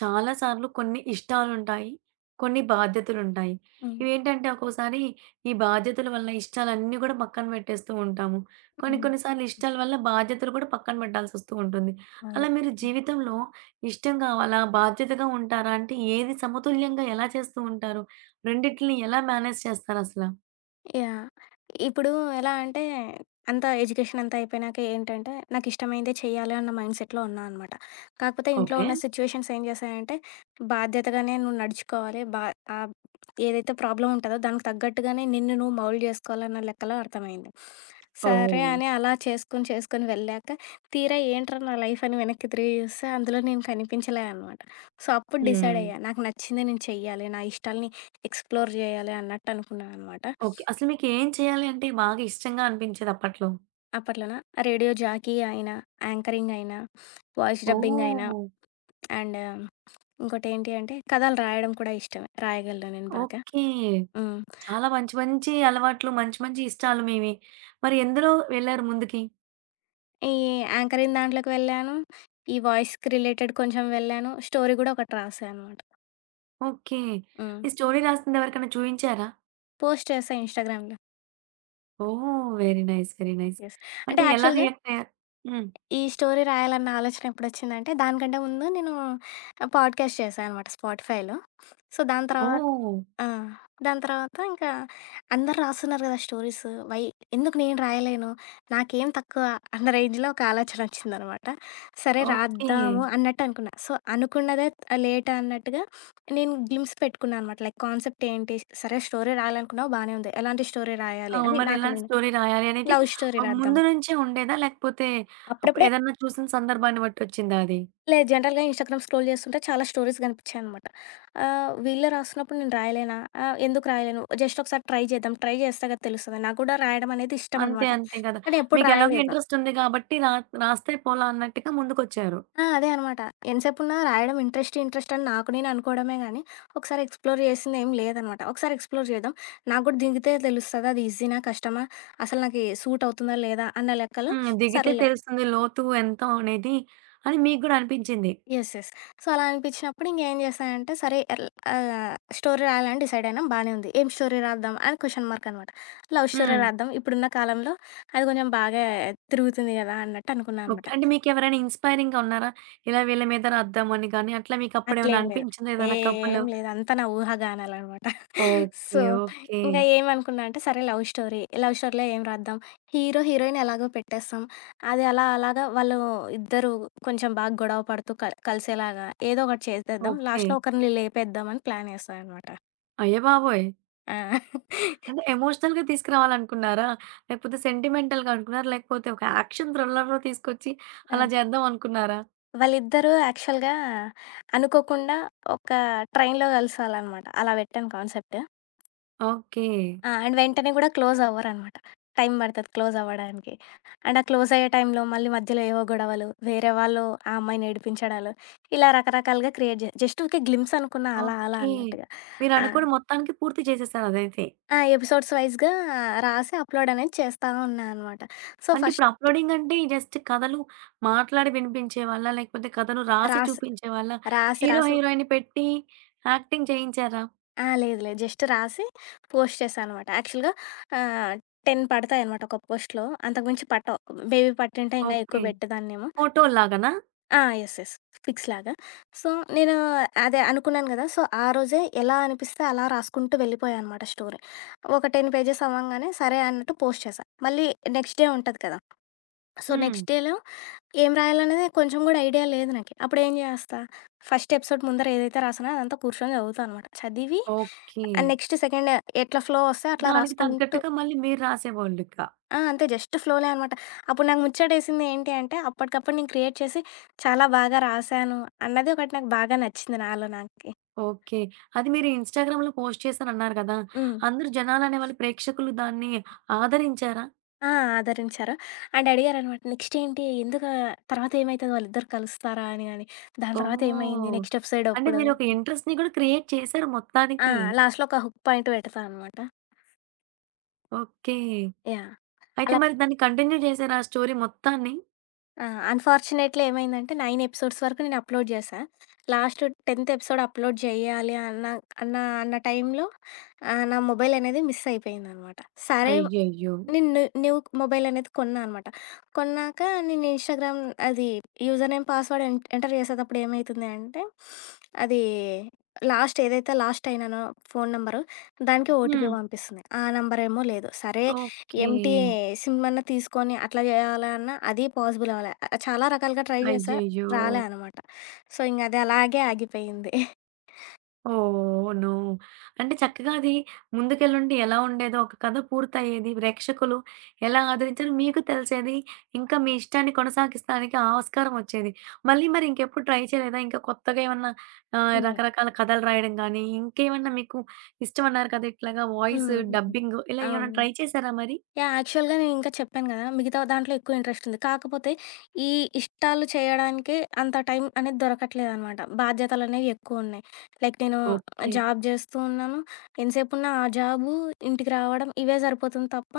చాలా సార్లు కొన్ని ఇష్టాలుంటాయి. కొన్ని బాధ్యతలుంటాయి. హ్మ్. ఇవేంటంటే ఒక్కోసారి ఈ బాధ్యతల వల్ల ఇష్టాలన్నీ గూడా పక్కన పెట్టేస్తూ ఉంటాము. కొన్ని హ్మ్. కొన్ని సార్లు ఇష్టాల వల్ల బాధ్యతలు కూడా పక్కన పెట్టాల్సొస్తూ ఉంటుంది. అవును. అలా మీరు జీవితంలో ఇష్టం కావాలా? బాధ్యతగా ఉంటారా? అంటే ఏది సమతుల్యంగా ఎలా చేస్తూ ఉంటారు? రెండిటిలిని ఎలా మేనేజ్ చేస్తారసల? యాహ్! ఇప్పుడు ఎలా అంటే అంతా ఎడ్యుకేషన్ అంతా అయిపోయినాక ఏంటంటే నాకు ఇష్టమైనదే చేయాలి అన్న మైండ్ సెట్‌లో ఉన్నా అనమాట. కాకపోతే ఇంట్లో ఓకే. ఉన్న సిట్యుయేషన్స్ ఏం చేశాయంటే బాధ్యతగానే నువ్వు నడుచుకోవాలి. ఆహ్, ఏదైతే ప్రాబ్లమ్ ఉంటదో దానికి తగ్గట్టుగానే నిన్ను నువ్వు మౌల్డ్ చేసుకోవాలన్న లెక్కలో అర్థమైంది. సరే ఓహ్! అని అలా చేసుకొని చేసుకొని వెళ్ళాక తీరా ఏంట్రా నా లైఫ్ అని వెనక్కి తిరిగి చూస్తే అందులో నేను కనిపించలే అనమాట. సో, అప్పుడు హ్మ్. డిసైడ్ అయ్యా. నాకు నచ్చింది నేను చెయ్యాలి. నా ఇష్టాల్ని ఎక్స్‌ప్లోర్ చేయాలి అన్నట్టు అనుకున్నాననమాట. ఓకే. అసలు మీకేం చేయాలి అంటే బాగా ఇష్టంగా అనిపించేది అప్పట్లో? అప్పట్లోనా? రేడియో జాకీ అయినా, యాంకరింగ్ అయినా, వాయిస్ డబ్బింగ్ అయినా ఓహ్! అండ్ ఇంకోటేంటి అంటే కథలు రాయడం కూడా ఇష్టమే. రాయగలను నేను బాగా. ఓకే. హ్మ్. చాలా మంచి మంచి అలవాట్లు, మంచి మంచి ఇష్టాలు మీవి. మరి ఎందులో వెళ్లారు ముందుకి? ఈ యాంకరింగ్ దాంట్లోకి వెళ్ళాను. ఈ వాయిస్‌కి రిలేటెడ్ కొంచెం వెళ్ళాను. స్టోరీ గూడా ఒకటి రాశా అనమాట. ఓకే. హ్మ్. ఈ స్టోరీ రాసింది ఎవరికైనా చూయించారా? పోస్ట్ చేశా ఇన్‌స్టాగ్రామ్‌లో. Oh! Very nice. Very nice. Yes. అంటే అంటే ఎలా యాక్చువల్‌గా రియాక్ట్ అయ్యారు? హ్మ్. ఈ స్టోరీ రాయాలన్న ఆలోచన ఎప్పుడొచ్చిందంటే దానికంటే ముందు నేను పాడ్‌కాస్ట్ చేశా అనమాట స్పాటిఫైలో. సో దాని తర్వాత ఓహ్! ఆ! దాని తర్వాత ఇంకా అందరూ రాస్తున్నారు గదా! స్టోరీస్. వై ఎందుకు నేను రాయలేను? నాకేం తక్కువ అన్న రేంజ్‌లో ఒక ఆలోచనొచ్చిందనమాట. సరే ఓకే. రాద్దాము అన్నట్టు అనుకున్నా. సో, అనుకున్నదే లేట్ అన్నట్టుగా నేను గ్లిమ్స్ పెట్టుకున్నా అనమాట. లైక్ కాన్సెప్ట్ ఏంటి? సరే స్టోరీ రాయాలనుకున్నావు బానే ఉంది. ఎలాంటి స్టోరీ రాయాలి అవును. అని మరి నాకు ఎలాంటి నేను స్టోరీ రాయాలి అనేది లవ్ స్టోరీ రాద్దాం. ముందు నుంచే ఉండేదా? లేకపోతే అప్ అప్పుడప్పుడే ఏదన్నా చూసిన సందర్భాన్ని బట్టి వచ్చిందా అది? లేదు. జనరల్‌గా ఇన్‌స్టాగ్రామ్ స్క్రోల్ చేస్తుంటే చాలా స్టోరీస్ కనిపించాయనమాట. వీళ్ళే రాస్తున్నప్పుడు నేను రాయలేనా? ఎందుకు రాయలేను? జస్ట్ ఒకసారి ట్రై చేద్దాం. ట్రై చేస్తే కదా తెలుస్తది. నాకు కూడా రాయడం అనేది ఇష్టం అంతే. అనమాట. అంతే కదా! కానీ ఎప్పుడు మీకెలాగో రాయలేదు. ఇంట్రెస్ట్ ఉంది కాబట్టి రాస్తే పోలా అన్నట్టుగా ముందుకొచ్చారు. ఆ! అదే అనమాట. ఎంతసేపున్నా రాయడం ఇంట్రెస్ట్ అని నాకు నేను అనుకోవడమే గానీ, ఒకసారి ఎక్స్‌ప్లోర్ చేసిందేమి లేదనమాట. ఒకసారి ఎక్స్‌ప్లోర్ చేద్దాం. నాకు కూడా దిగితే తెలుస్తది అది ఈజీనా? కష్టమా? అసలు నాకి సూట్ అవుతుందా? లేదా? అన్న లెక్కలో హ్మ్. దిగితే సర్లే తెలుస్తుంది లోతు ఎంత అనేది అని మీకు గూడా అనిపించింది. యెస్. యెస్. సో, అలా అనిపించినప్పుడు ఇంకేం చేశానంటే, ఆహ్, స్టోరీ రాయాలని డిసైడ్ అయినా బానే ఉంది. ఏం స్టోరీ రాద్దాం అని క్వెషన్ మార్క్ అనమాట. లవ్ స్టోరీ హ్మ్. రాద్దాం. ఇప్పుడున్న కాలంలో అది కొంచెం బాగా తిరుగుతుంది గదా! అన్నట్టు అనుకున్నా ఓకే. అనమాట. అంటే మీకెవరైనా ఇన్‌స్పైరింగ్‌గా ఉన్నారా? ఇలా వీళ్ళ మీద రాద్దామని గాని అట్లా మీకప్పుడేమైనా అట్లేం లేదు. అనిపించిందా ఏదైనా కపులు? ఏం లేదు. అంతా నా ఊహాగానాలనమాట. So, okay. ఓకే. ఇంక ఏమనుకున్నా అంటే, సరే లవ్ స్టోరీ. లవ్ స్టోరీలో ఏం రాద్దాం? హీరో, హీరోయిన్ ఎలాగో పెట్టేస్తాం. అది అలా అలాగా వాళ్ళు ఇద్దరు కొంచెం బాగా గొడవ పడుతూ కలిసేలాగా ఏదో ఒకటి చేసేద్దాం. ఓకే. లాస్ట్‌లో ఒకరిని లేపేద్దామని ప్లాన్ ఏశా అనమాట. అయ్యబాబోయ్! ఆ! అంటే ఎమోషనల్‌గా తీసుకురావాలనుకున్నారా? లేకపోతే సెంటిమెంటల్‌గా అనుకున్నారా? లేకపోతే ఒక యాక్షన్ థ్రిల్లర్‌లో తీసుకొచ్చి ఆ! అలా చేద్దాం అనుకున్నారా? వాళ్ళిద్దరూ యాక్చువల్‌గా అనుకోకుండా ఒక ట్రైన్‌లో కలిసాలనమాట. అలా పెట్టాను కాన్సెప్ట్. ఓకే. ఆ! అండ్ వెంటనే గూడా క్లోజ్ అవ్వరనమాట. టైం పడతది క్లోజ్ అవ్వడానికి. అండ్ ఆ క్లోజ్ అయ్యే టైంలో మళ్ళీ మధ్యలో ఏవో గొడవలు, వేరే వాళ్ళు ఆ అమ్మాయిని ఏడిపించడాలు, ఇలా రకరకాలుగా క్రియేట్ జే జస్ట్ ఊరికే గ్లిమ్స్ అనుకున్నా అలా అలా ఓకే. అన్నట్టుగా. ఆ! మీరనుకోని మొత్తానికి పూర్తి చేసేసారు అదైతే. ఆ! ఎపిసోడ్స్ వైస్‌గా రాసి అప్‌లోడ్ అనేది చేస్తా ఉన్నా అనమాట. సో, అంటే ఇప్పుడు ఫస్ట్ అప్‌లోడింగ్ అంటే జస్ట్ కథలు మాట్లాడి వినిపించేవాళ్ళా? లేకపోతే కథను రాసి రాసి చూపించేవాళ్ళా? రాసి హీరో, రాసి హీరోయిన్ పెట్టి యాక్టింగ్ చేయించారా? ఆ! లేదు లేదు. జస్ట్ రాసి పోస్ట్ చేశా అనమాట. యాక్చువల్‌గా ఆహ్, 10 పడతాయనమాట ఒక పోస్ట్‌లో. అంతకుమించి పట్టవు. బేబీ పట్టింటే ఇంకా ఎక్కువ ఓకే. పెట్టేదాన్నేమో. ఫోటో‌ల్లాగానా? ఆ! యెస్. యెస్. ఫిక్స్ లాగా. సో, నేను అదే అనుకున్నాను గదా! సో, ఆ రోజే ఎలా అనిపిస్తే అలా రాసుకుంటూ వెళ్ళిపోయా అనమాట స్టోరీ. ఒక 10 పేజెస్ అవ్వంగానే సరే అన్నట్టు పోస్ట్ చేశా. మళ్ళీ నెక్స్ట్ డే ఉంటది కదా! సో, హ్మ్. నెక్స్ట్ డేలో ఏం రాయాలనేది కొంచెం గూడా ఐడియా లేదు నాకి. అప్పుడేం జేస్తా, ఫస్ట్ ఎపిసోడ్ ముందర ఏదైతే రాసానో అదంతా కూర్చొని చదువుతా అనమాట. చదివి ఓకే. నెక్స్ట్ సెకండ్ ఎట్లా ఫ్లో వస్తే అట్లా దానికి రాసుకుంటూ తగ్గట్టుగా మళ్ళీ మీరు రాసేవాళ్ళిక. ఆ! అంతే జస్ట్ ఫ్లోలే అనమాట. అప్పుడు నాకు ముచ్చటేసింది ఏంటి అంటే, అప్పటికప్పుడు నేను క్రియేట్ చేసి చాలా బాగా రాశాను అన్నది ఒకటి నాకు బాగా నచ్చింది నాలో నాకే. ఓకే. అది మీరు ఇన్‌స్టాగ్రామ్‌లో పోస్ట్ చేశానన్నారు కదా! హ్మ్. అందరూ జనాలనేవాళ్ళు ప్రేక్షకులు దాన్ని ఆదరించారా? ఆ! ఆదరించారు. అండ్ అడిగారనమాట నెక్స్ట్ ఏంటి? తర్వాత ఏమైతది వాళ్ళిద్దరు కలుస్తారా అని గాని, దాని తర్వాత ఏమైంది? ఓహ్! నెక్స్ట్ ఎపిసోడ్ అంటే అప్పుడు మీరు ఒక ఇంట్రెస్ట్‌ని కూడా క్రియేట్ చేశారు ఆ! మొత్తానికి. లాస్ట్‌లో ఒక హుక్ పాయింట్ పెడతా అనమాట. ఓకే. యాహ్! అయితే అలా మరి దాన్ని కంటిన్యూ చేశారా ఆ స్టోరీ మొత్తాన్ని? ఆ! అన్‌ఫార్చునేట్‌లీ ఏమైందంటే 9 ఎపిసోడ్స్ వరకు నేను అప్‌లోడ్ చేశా. లాస్ట్ 10థ్ ఎపిసోడ్ అప్‌లోడ్ చేయాలి అన్న అన్న అన్న టైంలో నా మొబైల్ అనేది మిస్ అయిపోయిందనమాట. సరే అయ్యయ్యో! నేను న్యూ న్యూ మొబైలనేది కొన్నా అనమాట. కొన్నాక నేను ఇన్‌స్టాగ్రామ్ అది యూజర్ నేమ్, పాస్‌వర్డ్ ఎంటర్ చేసేటప్పుడు ఏమైతుంది అంటే, అది లాస్ట్ ఏదైతే లాస్ట్ అయినానో ఫోను నంబరు, దానికి ఓటీపీ హ్మ్. పంపిస్తుంది. ఆ నంబరేమో లేదు. సరే ఓకే. ఎంప్టీ సిమ్ అన్నా తీసుకొని అట్లా చేయాలన్నా అది పాసిబుల్ అవ్వలే. చాలా రకాలుగా ట్రై చేశా. అయ్యయ్యో! రాలే అనమాట. సో, ఇంగది అలాగే ఆగిపోయింది. ఓహ్! నో. అంటే చక్కగా అది ముందుకెళ్ళుంటే ఎలా ఉండేదో, ఒక కథ పూర్తయ్యేది, ప్రేక్షకులు ఎలా ఆదరించారో మీకు తెలిసేది. ఇంకా మీ ఇష్టాన్ని కొనసాగిస్తానికి ఆస్కారం వచ్చేది. మళ్ళీ మరి ఇంకెప్పుడు ట్రై చేయలేదా? ఇంకా కొత్తగా ఏమన్నా హ్మ్. రకరకాల కథలు రాయడం గానీ, ఇంకేమన్నా మీకు ఇష్టమన్నారు కదా! ఇట్లాగా వాయిస్ హ్మ్. డబ్బింగ్ ఇలా ఏమైనా అవును. ట్రై చేశారా మరి? యాహ్! యాక్చువల్‌గా నేను ఇంకా చెప్పాను గదా! మిగతా దాంట్లో ఎక్కువ ఇంట్రెస్ట్ ఉంది. కాకపోతే ఈ ఇష్టాలు చేయడానికే అంత టైం అనేది దొరకట్లేదనమాట. బాధ్యతలనేవి ఎక్కువున్నాయి. లైక్ నేను ఓకే. జాబ్ జేస్తూ ఉన్నాను. ఎంతసేపున్నా ఆ జాబు, ఇంటికి రావడం ఇవే సరిపోతుంది తప్ప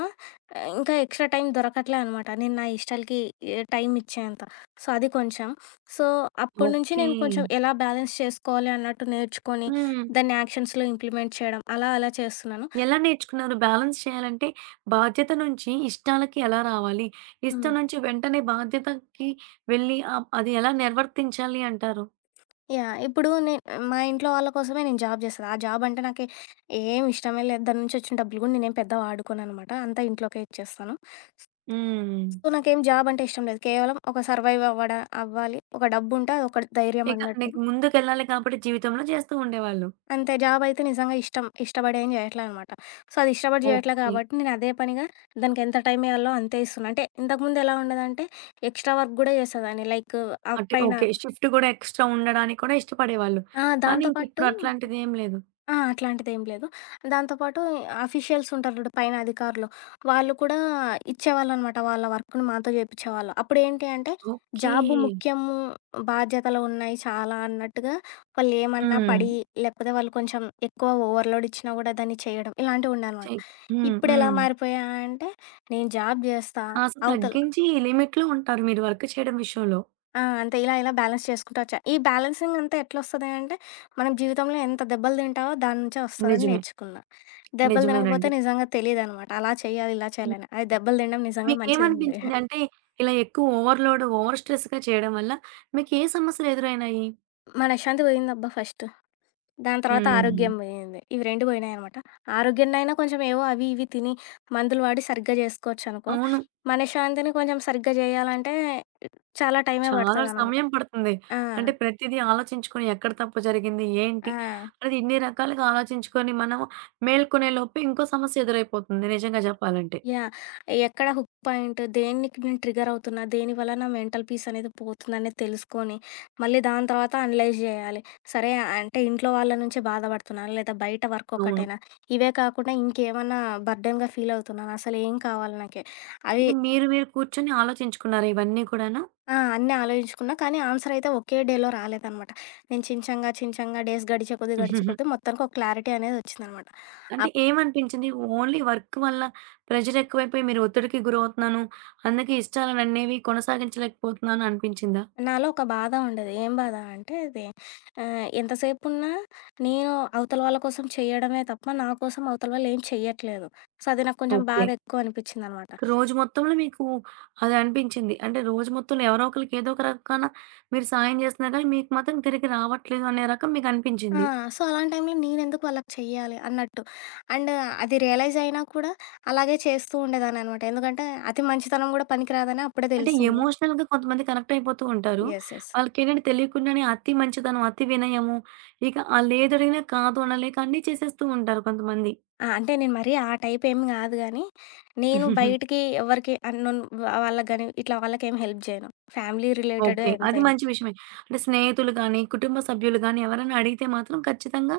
ఇంకా ఎక్స్‌ట్రా టైం దొరకట్లే అనమాట. నేను నా ఇష్టాలకి ఎ టైం ఇచ్చేంత. సో, అది కొంచెం. సో, అప్పటి నుంచి ఓకే. నేను కొంచెం ఎలా బ్యాలెన్స్ చేసుకోవాలి అన్నట్టు నేర్చుకొని, హ్మ్. దాన్ని యాక్షన్స్‌లో ఇంప్లిమెంట్ చేయడం అలా అలా చేస్తున్నాను. ఎలా నేర్చుకున్నారు? బ్యాలెన్స్ చేయాలంటే బాధ్యత నుంచి ఇష్టాలకి ఎలా రావాలి? హ్మ్. ఇష్టం నుంచి వెంటనే బాధ్యతకి వెళ్ళి అది ఎలా నిర్వర్తించాలి అంటారు? యాహ్! ఇప్పుడు నేను మా ఇంట్లో వాళ్ళ కోసమే నేను జాబ్ చేస్తది. ఆ జాబ్ అంటే నాకు ఏం ఇష్టమే లేదు. దాని నుంచి వచ్చిన డబ్బులు కూడా నేనేం పెద్దగా వాడుకోననమాట. అంతా ఇంట్లోకే ఇచ్చేస్తాను. హ్మ్. సో, నాకేం జాబ్ అంటే ఇష్టం లేదు. కేవలం ఒక సర్వైవ్ అవ్వాలి. ఒక డబ్బుంటే అది ఒక ధైర్యం ఇక అన్నట్టు. నీకు ముందుకెళ్ళాలి కాబట్టి జీవితంలో చేస్తూ ఉండేవాళ్ళు. అంతే జాబ్ అయితే నిజంగా ఇష్టం. ఇష్టపడి ఏం చేయట్లే అనమాట. సో, అది ఇష్టపడి చేయట్లే ఓకే. కాబట్టి నేను అదే పనిగా దానికి ఎంత టైం ఇయ్యాలో అంతే ఇస్తున్నా. అంటే ఇంతకుముందు ఎలా ఉండేదంటే ఎక్స్‌ట్రా వర్క్ కూడా చేసేదాన్ని. లైక్ అంటే పైన ఓకే. షిఫ్ట్ గూడా ఎక్స్‌ట్రా ఉండడానికి కూడా ఇష్టపడేవాళ్ళు. ఆ! కానీ దాంతో ఇంక పాటు ఇప్పుడు అట్లాంటిదేం లేదు. ఆ! అట్లాంటిదేం లేదు. దాంతో పాటు అఫీషియల్స్ ఉంటారు చూడు పైన అధికారులు. వాళ్ళు కూడా ఇచ్చేవాళ్ళనమాట. వాళ్ళ వర్క్‌ని మాతో చేపిచ్చేవాళ్ళు. అప్పుడేంటి అంటే ఓకే. జాబు ముఖ్యము, బాధ్యతలు ఉన్నాయి చాలా అన్నట్టుగా వాళ్ళేమన్నా హ్మ్. పడి, లేకపోతే వాళ్ళు కొంచెం ఎక్కువ ఓవర్‌లోడ్ ఇచ్చినా కూడా దాన్ని చేయడం ఇలాంటివుండనమాట. చెక్ హ్మ్. ఇప్పుడెలా హ్మ్. మారిపోయా అంటే నేను జాబ్ జేస్తా, కాస్త అవతల తగ్గించి లిమిట్‌లో ఉంటారు మీరు వర్క్ చేయడం విషయంలో. ఆ! అంతే. ఇలా ఇలా బ్యాలెన్స్ చేసుకుంటూ వచ్చా. ఈ బ్యాలెన్సింగ్ అంతా ఎట్లొస్తది అంటే, మనం జీవితంలో ఎంత దెబ్బలు తింటామో దాని నుంచే వస్తదని నిజమే. నేర్చుకున్నా. దెబ్బలు తినకపోతే నిజమేనండి. నిజంగా తెలీదనమాట. అలా చేయాలి, ఇలా హ్మ్. చేయాలని. అది దెబ్బలు తినడం నిజంగా మంచిదండి. మీకేమనిపించింది? అంటే ఇలా ఎక్కువ ఓవర్‌లోడ్, ఓవర్ స్ట్రెస్‌గా చేయడం వల్ల మీకు ఏ సమస్యలు ఎదురైనాయి? మనశ్శాంతి పోయిందబ్బా ఫస్ట్. దాని తర్వాత హ్మ్. ఆరోగ్యం పోయింది. ఇవి 2 పోయినాయనమాట. ఆరోగ్యాన్నయినా కొంచెం ఏవో అవి ఇవి తిని, మందులు వాడి సరిగ్గా జేసుకోవచ్చనుకో. అవును. మనశ్శాంతిని కొంచెం సరిగ్గా జేయాలంటే చాలా టైమే చాలా పడతదనమాట. సమయం పడుతుంది. ఆ! అంటే ప్రతిదీ ఆలోచించుకొని ఎక్కడ తప్పు జరిగింది? ఏంటి? ఆ! అనేది ఇన్ని రకాలుగా ఆలోచించుకొని మనం మేల్కొనే లోపే ఇంకో సమస్య ఎదురైపోతుంది నిజంగా చెప్పాలంటే. యాహ్! ఎక్కడ హుక్ పాయింట్, దేనికి నేను ట్రిగ్గర్ అవుతున్నా, దేని వల్ల నా మెంటల్ పీస్ అనేది పోతుందనేది తెలుసుకొని, మళ్ళీ దాని తర్వాత అనలైజ్ జేయాలి. సరే అంటే ఇంట్లో వాళ్ళ నుంచి బాధపడుతున్నానా? లేదా బయట వర్క్ అవును. ఒకటేనా? ఇవే కాకుండా ఇంకేమన్నా బర్డెన్‌గా ఫీల్ అవుతున్నానా? అసలు ఏం కావాలి నాకి? అవి ఇక మీరు మీరు కూర్చొని ఆలోచించుకున్నారా ఇవన్నీ కూడాను? ఆ! అన్నీ ఆలోచించుకున్నా. కానీ ఆన్సర్ అయితే ఒకే డేలో రాలేదనమాట. నేను చించంగా డేస్ గడిచే కొద్దీ, గడిచే కొద్దీ మొత్తానికి ఒక క్లారిటీ అనేది వచ్చిందనమాట. అంటే ఏమనిపించింది? ఓన్లీ వర్క్ వల్ల ప్రెషరెక్కువైపోయి మీరు ఒత్తిడికి గురవుతున్నాను. అందుకే ఇష్టాలననేవి కొనసాగించలేకపోతున్నాను అనిపించిందా? నాలో ఒక బాధ ఉండేది. ఏం బాధ అంటే అది ఎంతసేపున్నా నేను అవతల వాళ్ళ కోసం చేయడమే తప్ప, నా కోసం అవతల వాళ్ళు ఏం చెయ్యట్లేదు. సో, అది నాకు కొంచెం ఓకే. బాధ ఎక్కువ అనిపిచ్చిందనమాట. రోజు మొత్తంలో మీకు అది అనిపించింది. అంటే రోజు మొత్తంలో ఎవరో ఒకళ్ళకి ఏదో ఒక రకాన మీరు సాయం చేస్తున్నా గానీ, మీకు మాత్రం తిరిగి రావట్లేదు అనే రకం ఆ! మీకనిపించింది. సో, అలాంటి టైంలో నేనెందుకు వాళ్ళకి చెయ్యాలి అన్నట్టు. అండ్ అది రియలైజ్ అయినా కూడా అలాగే చేస్తూ ఉండేదాన్ననమాట. ఎందుకంటే అతి మంచితనం కూడా పనికిరాదని అప్పుడే అంటే తెలిసింది. ఎమోషనల్‌గా కొంతమంది కనెక్ట్ అయిపోతూ ఉంటారు. యెస్. యెస్. వాళ్ళకేంటంటే తెలియకుండానే అతి మంచితనం, అతి వినయము, ఇక ఆళ్ళేదడిగినా కాదు అనలేక అన్నీ చేసేస్తూ ఉంటారు కొంతమంది. ఆ! అంటే నేను మరీ ఆ టైప్ ఏమి గాదు గానీ, నేను బయటికి ఎవరికి అన్నోన్ వాళ్ళకి గాని ఇట్లా వాళ్ళకేమి హెల్ప్ జేయను. ఫ్యామిలీ రిలేటెడే ఓకే. అది ఎంతైనా. మంచి విషయమే. అంటే స్నేహితులు గానీ, కుటుంబ సభ్యులు గానీ ఎవరైనా అడిగితే మాత్రం ఖచ్చితంగా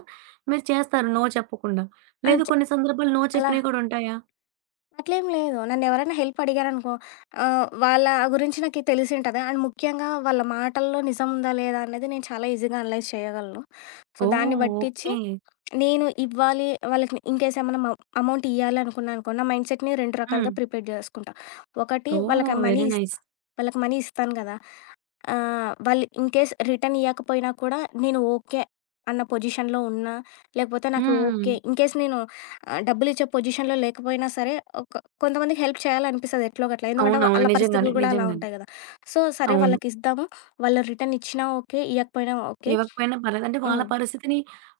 మీరు చేస్తారు నో చెప్పకుండా. ఆ! లేదు చ కొన్ని సందర్భాలు నో అలా చెప్పినవి కూడా ఉంటాయా? అట్లేం లేదు. నన్నెవరైనా హెల్ప్ అడిగారనుకో వాళ్ళ గురించి నాకు తెలిసుంటది. అండ్ ముఖ్యంగా వాళ్ళ మాటల్లో నిజం ఉందా లేదా అన్నది నేను చాలా ఈజీగా అనలైజ్ చేయగలను. So, oh! దాన్ని బట్టిచ్చి ఓకే. నేను ఇవ్వాలి వాళ్ళకి ఇన్‌కేస్ ఏమన్నా మ అమౌంట్ ఇయ్యాలి అనుకున్నా అనుకో, నా మైండ్‌సెట్‌ని 2 హ్మ్. రకాలుగా ప్రిపేర్ జేసుకుంటా. ఒకటి ఓహ్! వాళ్ళకి మనీ వెరీ ఇస్ నైస్. వాళ్ళకి మనీ ఇస్తాను గదా! ఆ! వాళ్ళు ఇన్‌కేస్ రిటర్న్ ఇయ్యకపోయినా కూడా నేను ఓకే. అన్న పొజిషన్‌లో ఉన్నా, లేకపోతే నాకు హ్మ్. ఓకే. ఇన్‌కేస్ నేను డబ్బులిచ్చే పొజిషన్‌లో లేకపోయినా సరే, ఒక కొంతమందికి హెల్ప్ చేయాలనిపిస్తది ఎట్లో గట్ల. ఎందుకంటే అవునవును. వాళ్ళ నిజంగానే. పరిస్థితులు కూడా అలా నిజంగానే. ఉంటాయి గదా! సో, సరే అవును. వాళ్ళకిద్దాము. వాళ్ళు రిటర్న్ ఇచ్చినా ఓకే, ఇయ్యకపోయినా ఓకే. ఇవ్వకపోయినా పర్లేదు. అంటే వాళ్ళ హ్మ్. పరిస్థితిని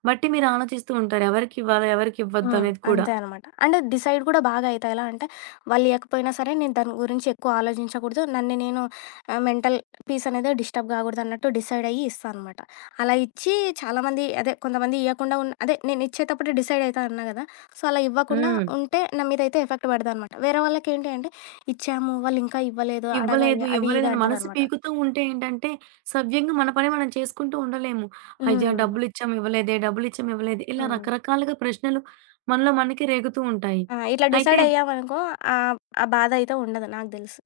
బట్టి మీరు ఆలోచిస్తూ ఉంటారు. ఎవరికివ్వాలా? ఎవరికివ్వద్దు హ్మ్. అనేది కూడా. అంతే అనమాట. అంటే డిసైడ్ కూడా బాగా అయితా. ఎలా అంటే వాళ్ళు ఇయకపోయినా సరే నేను దాని గురించి ఎక్కువ ఆలోచించకూడదు. నన్ను నేను మెంటల్ పీస్ అనేది డిస్టర్బ్ కాకూడదన్నట్టు డిసైడ్ అయ్యి ఇస్తా అనమాట. అలా ఇచ్చి చాలామంది అదే కొంతమంది ఇయకుండా ఉన్న అదే నేను ఇచ్చేటప్పుడే డిసైడ్ అయితా అన్నా గదా! సో, అలా ఇవ్వకుండా హ్మ్. ఉంటే నా మీదయితే ఎఫెక్ట్ పడదనమాట. వేరే వాళ్ళకేంటి అంటే ఇచ్చాము వాళ్ళు ఇంకా ఇవ్వలేదు ఇవ్వలేదు, అడగాలి అది ఇది ఇవ్వలేదని మనసు అంటదనమాట. పీకుతూ ఉంటే ఏంటంటే, సవ్యంగా మన పని మనం చేసుకుంటూ ఉండలేము. అయ్యా! హ్మ్. డబ్బులిచ్చాం ఇవ్వలేదే, ఇలా హ్మ్. రకరకాలుగా ప్రశ్నలు మనలో మనకి రేగుతూ ఉంటాయి. ఆ! ఇట్లా అయితే డిసైడ్ అయ్యామనుకో ఆ! ఆ బాధ అయితే ఉండదు నాకు దెలుసు.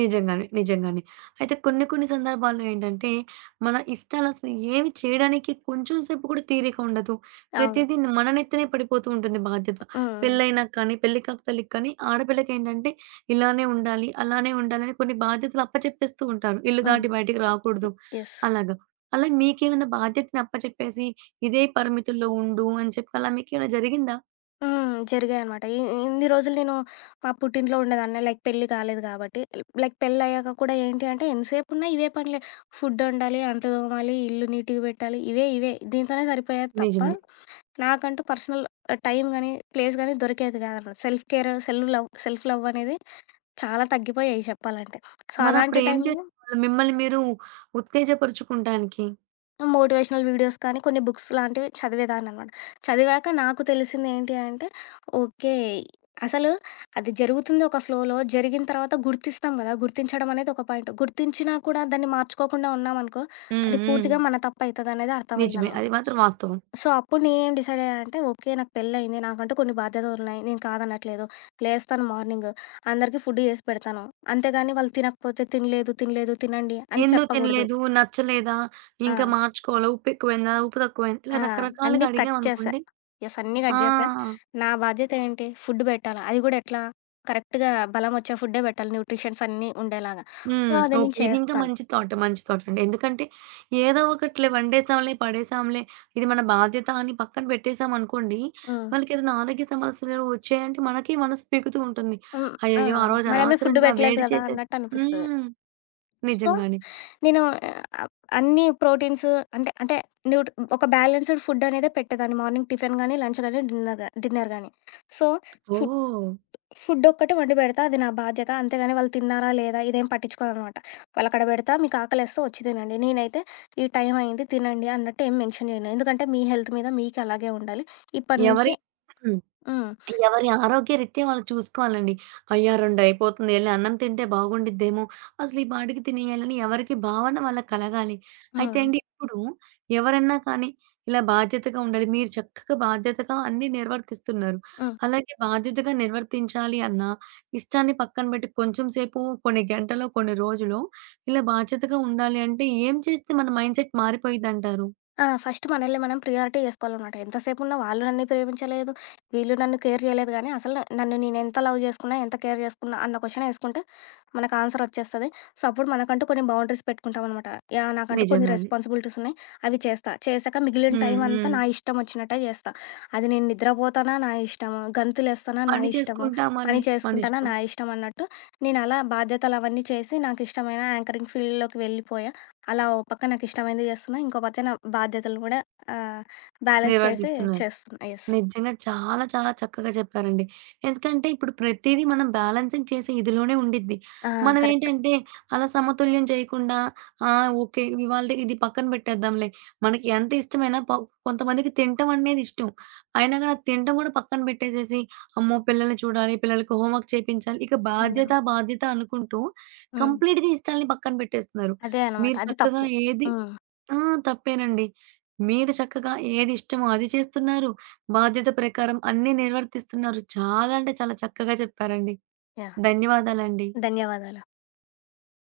నిజంగానే. నిజంగానే. అయితే కొన్ని కొన్ని సందర్భాల్లో ఏంటంటే, మన ఇష్టాలసలు ఏవి చేయడానికి కొంచెం సేపు కూడా తీరిక ఉండదు. అవును. ప్రతీదీ మన నెత్తినే పడిపోతూ ఉంటుంది బాధ్యత. హ్మ్. హ్మ్. పెళ్ళైనాక కానీ, పెళ్లి కాకతోళ్ళకి కానీ ఆడపిల్లకేంటంటే ఇలానే ఉండాలి, అలానే ఉండాలని కొన్ని బాధ్యతలు అప్పచెప్పేస్తూ ఉంటారు. ఇల్లు హ్మ్. దాటి బయటికి రాకూడదు యెస్. అలాగా. అలా మీకేమైనా బాధ్యతని అప్పచెప్పేసి, ఇదే పరిమితుల్లో ఉండు అని చెప్పి అలా మీకేమైనా జరిగిందా? హ్మ్. జరిగాయనమాట. ఇన్ని రోజులు నేను మా పుట్టింట్లో ఉండేదాన్ని. లైక్ పెళ్లి కాలేదు కాబట్టి. లైక్ పెళ్లయ్యాక కూడా ఏంటి అంటే ఎంతసేపున్నా ఇవే పనులే. ఫుడ్ ఒండాలి, అంట్లు తోమాలి, ఇల్లు నీట్‌గా పెట్టాలి. ఇవే ఇవే దీంతోనే సరిపోయేది తప్ప నిజమే. నాకంటూ పర్సనల్ టైం గాని, ప్లేస్ గాని దొరికేది కాదనమాట. సెల్ఫ్ కేర్, సెల్ఫ్ లవ్ అనేది చాలా తగ్గిపోయాయి చెప్పాలంటే. సో, మరప్పుడు అలాంటి ఏం టైంలో చేసేవాళ్ళు మిమ్మల్ని మీరు ఉత్తేజపరుచుకుంటానికి? మోటివేషనల్ వీడియోస్ కానీ, కొన్ని బుక్స్ లాంటివి చదివేదాన్ననమాట. చదివాక నాకు తెలిసిందేంటి అంటే, ఓకే. అసలు అది జరుగుతుంది ఒక ఫ్లోలో. జరిగిన తర్వాత గుర్తిస్తాం గదా! గుర్తించడం అనేది ఒక పాయింట్. గుర్తించినా కూడా దాన్ని మార్చుకోకుండా ఉన్నామనుకో, హ్మ్. అది హ్మ్. పూర్తిగా మన తప్పయితదనేది నిజమే. అర్థమైందనమాట. అది మాత్రం వాస్తవం. సో, అప్పుడు నేనేం డిసైడ్ అయ్యా అంటే, ఓకే. నాకు పెళ్లయింది. నాకంటూ కొన్ని బాధ్యతలున్నాయి. నేను కాదనట్లేదు. లేస్తాను మార్నింగ్. అందరికీ ఫుడ్ చేసి పెడతాను. అంతేగాని వాళ్ళు తినకపోతే తినలేదు, తినలేదు, తినండి అని ఎందుకు చెప్పకూడదు. తినలేదు? నచ్చలేదా? ఆ! ఇంకా మార్చుకోవాలా? ఉప్పు ఎక్కువైందా? ఉప్పు తక్కువైందా? ఇలా ఆ! రకరకాలుగా అన్నీ కట్ చేశా. అడిగామనుకోండి యెస్. అన్నీ కట్ ఆ! చేశా. నా బాధ్యత ఏంటి? ఫుడ్ పెట్టాలా. అది కూడా ఎట్లా? కరెక్ట్‌గా బలమొచ్చే ఫుడ్డే పెట్టాలి. న్యూట్రిషన్స్ అన్నీ ఉండేలాగా. సో, హ్మ్. అది ఓకే. నేను ఇది ఇంకా చేస్తాను. మంచి థాట్. మంచి థాట్ అండి. ఎందుకంటే ఏదో ఒకటిలే వండేసాంలే, పడేసాంలే, ఇది మన బాధ్యత అని పక్కన పెట్టేసామనుకోండి, హ్మ్. వాళ్ళకి ఏదైనా ఆరోగ్య సమస్యలు వచ్చాయంటే మనకే మనసు పీకుతూ ఉంటుంది. హ్మ్. ఆ! అయ్యయ్యో! ఆ రోజు మనమే ఫుడ్ అనవసరంగా పెట్టలేదు వేడి కదా! చేసే అన్నట్టు అనిపిస్తది. హ్మ్. సో, నిజంగానే. నేను ఆహ్, అన్ని ప్రోటీన్స్ అంటే అంటే న్యూట్ ఒక బ్యాలెన్స్‌డ్ ఫుడ్ అనేదే పెట్టేదాన్ని. మార్నింగ్ టిఫిన్ గాని, లంచ్ గాని, డిన్నర్ గాని. So, food oh! ఫుడ్ ఒక్కటి వండి పెడతా. అది నా బాధ్యత. అంతేగాని వాళ్ళు తిన్నారా? లేదా? ఇదేం పట్టించుకోననమాట. వాళ్ళక్కడ పెడతా. మీకు ఆకలేస్తే వచ్చి తినండి. నేనైతే ఈ టైం అయింది తినండి అన్నట్టు ఏం మెన్షన్ చేయను. ఎందుకంటే మీ హెల్త్ మీద మీకు అలాగే ఉండాలి. ఇప్పటి ఎవరి నుంచి హ్మ్. హ్మ్. ఎవరి ఆరోగ్యరీత్యా వాళ్ళు చూసుకోవాలండి. అయ్యా! రెండయిపోతుంది ఎళ్లి అన్నం తింటే బాగుండిద్దేమో, అసలు ఈ పాటికి తినేయాలని ఎవరికి భావన వాళ్ళకి కలగాలి. అయితే హ్మ్. అండి ఇప్పుడు ఎవరన్నా కానీ ఇలా బాధ్యతగా ఉండాలి. మీరు చక్కగా బాధ్యతగా అన్నీ నిర్వర్తిస్తున్నారు. హ్మ్. అలాగే బాధ్యతగా నిర్వర్తించాలి అన్న ఇష్టాన్ని పక్కన పెట్టి కొంచెం సేపు, కొన్ని గంటలో, కొన్ని రోజులో ఇలా బాధ్యతగా ఉండాలి అంటే ఏం చేస్తే మన మైండ్‌సెట్ మారిపోయిద్దంటారు? ఆ! ఫస్ట్ మనల్ని మనం ప్రియారిటీ చేసుకోవాలనమాట. ఎంతసేపున్నా వాళ్ళు నన్ను ప్రేమించలేదు, వీళ్ళు నన్ను కేర్ చేయలేదు గానీ, అసలు నన్ను నేనెంత లవ్ చేసుకున్నా, ఎంత కేర్ చేసుకున్నా అన్న క్వశ్చన్ ఏసుకుంటే మనకు ఆన్సర్ వచ్చేస్తది. సో, అప్పుడు మనకంటూ కొన్ని బౌండరీస్ పెట్టుకుంటామనమాట. యాహ్! నాకంటూ కొన్ని నిజంగానే. రెస్పాన్సిబిలిటీస్ ఉన్నాయి. అవి చేస్తా. చేశాక మిగిలిన హ్మ్. టైం అంతా హ్మ్. నా ఇష్టం వచ్చినట్టే చేస్తా. అది నేను నిద్రపోతానా నా ఇష్టము, గంతులేస్తానా నా పని ఇష్టము, చేసుకుంటామని పని చేసుకుంటానా మనిష్టం నా ఇష్టం అన్నట్టు నేనలా బాధ్యతలవన్నీ చేసి నాకిష్టమైన యాంకరింగ్ ఫీల్డ్‌లోకి వెళ్ళిపోయా. అలా ఓ పక్క నాకిష్టమైనది చేస్తున్నా. ఇంకో పక్క నా బాధ్యతలు గూడా ఆహ్, బ్యాలెన్స్ చేసి అదే. నిర్వర్తిస్తున్నారు. చేస్తున్నా. యెస్. నిజంగా చాలా చాలా చక్కగా చెప్పారండి. ఎందుకంటే ఇప్పుడు ప్రతీదీ మనం బ్యాలెన్సింగ్ చేసే ఇదిలోనే ఉండిద్ది. ఆ! మనం కరెక్ట్. ఏంటంటే అలా సమతుల్యం చేయకుండా ఓకే. ఇవాళది ఇది పక్కన పెట్టేద్దాంలే. మనకి ఎంత ఇష్టమైనా ప కొంతమందికి తినటం అనేది ఇష్టం. అయినా గాని అది తినటం కూడా పక్కన పెట్టేసేసి, అమ్మో! పిల్లల్ని చూడాలి, పిల్లలకి హోంవర్క్ చేపించాలి. ఇక బాధ్యత, హ్మ్. బాధ్యత అనుకుంటూ హ్మ్. కంప్లీట్‌గా ఇష్టాల్ని పక్కన పెట్టేస్తున్నారు. అదే అనమాట. మీరు అది చక్కగా తప్పు. ఏది హ్మ్. ఆ! తప్పేనండి. మీరు చక్కగా ఏది ఇష్టమో అది చేస్తున్నారు. బాధ్యత ప్రకారం అన్నీ నిర్వర్తిస్తున్నారు. చాలా అంటే చాలా చక్కగా చెప్పారండి. యాహ్! ధన్యవాదాలండి. ధన్యవాదాలు.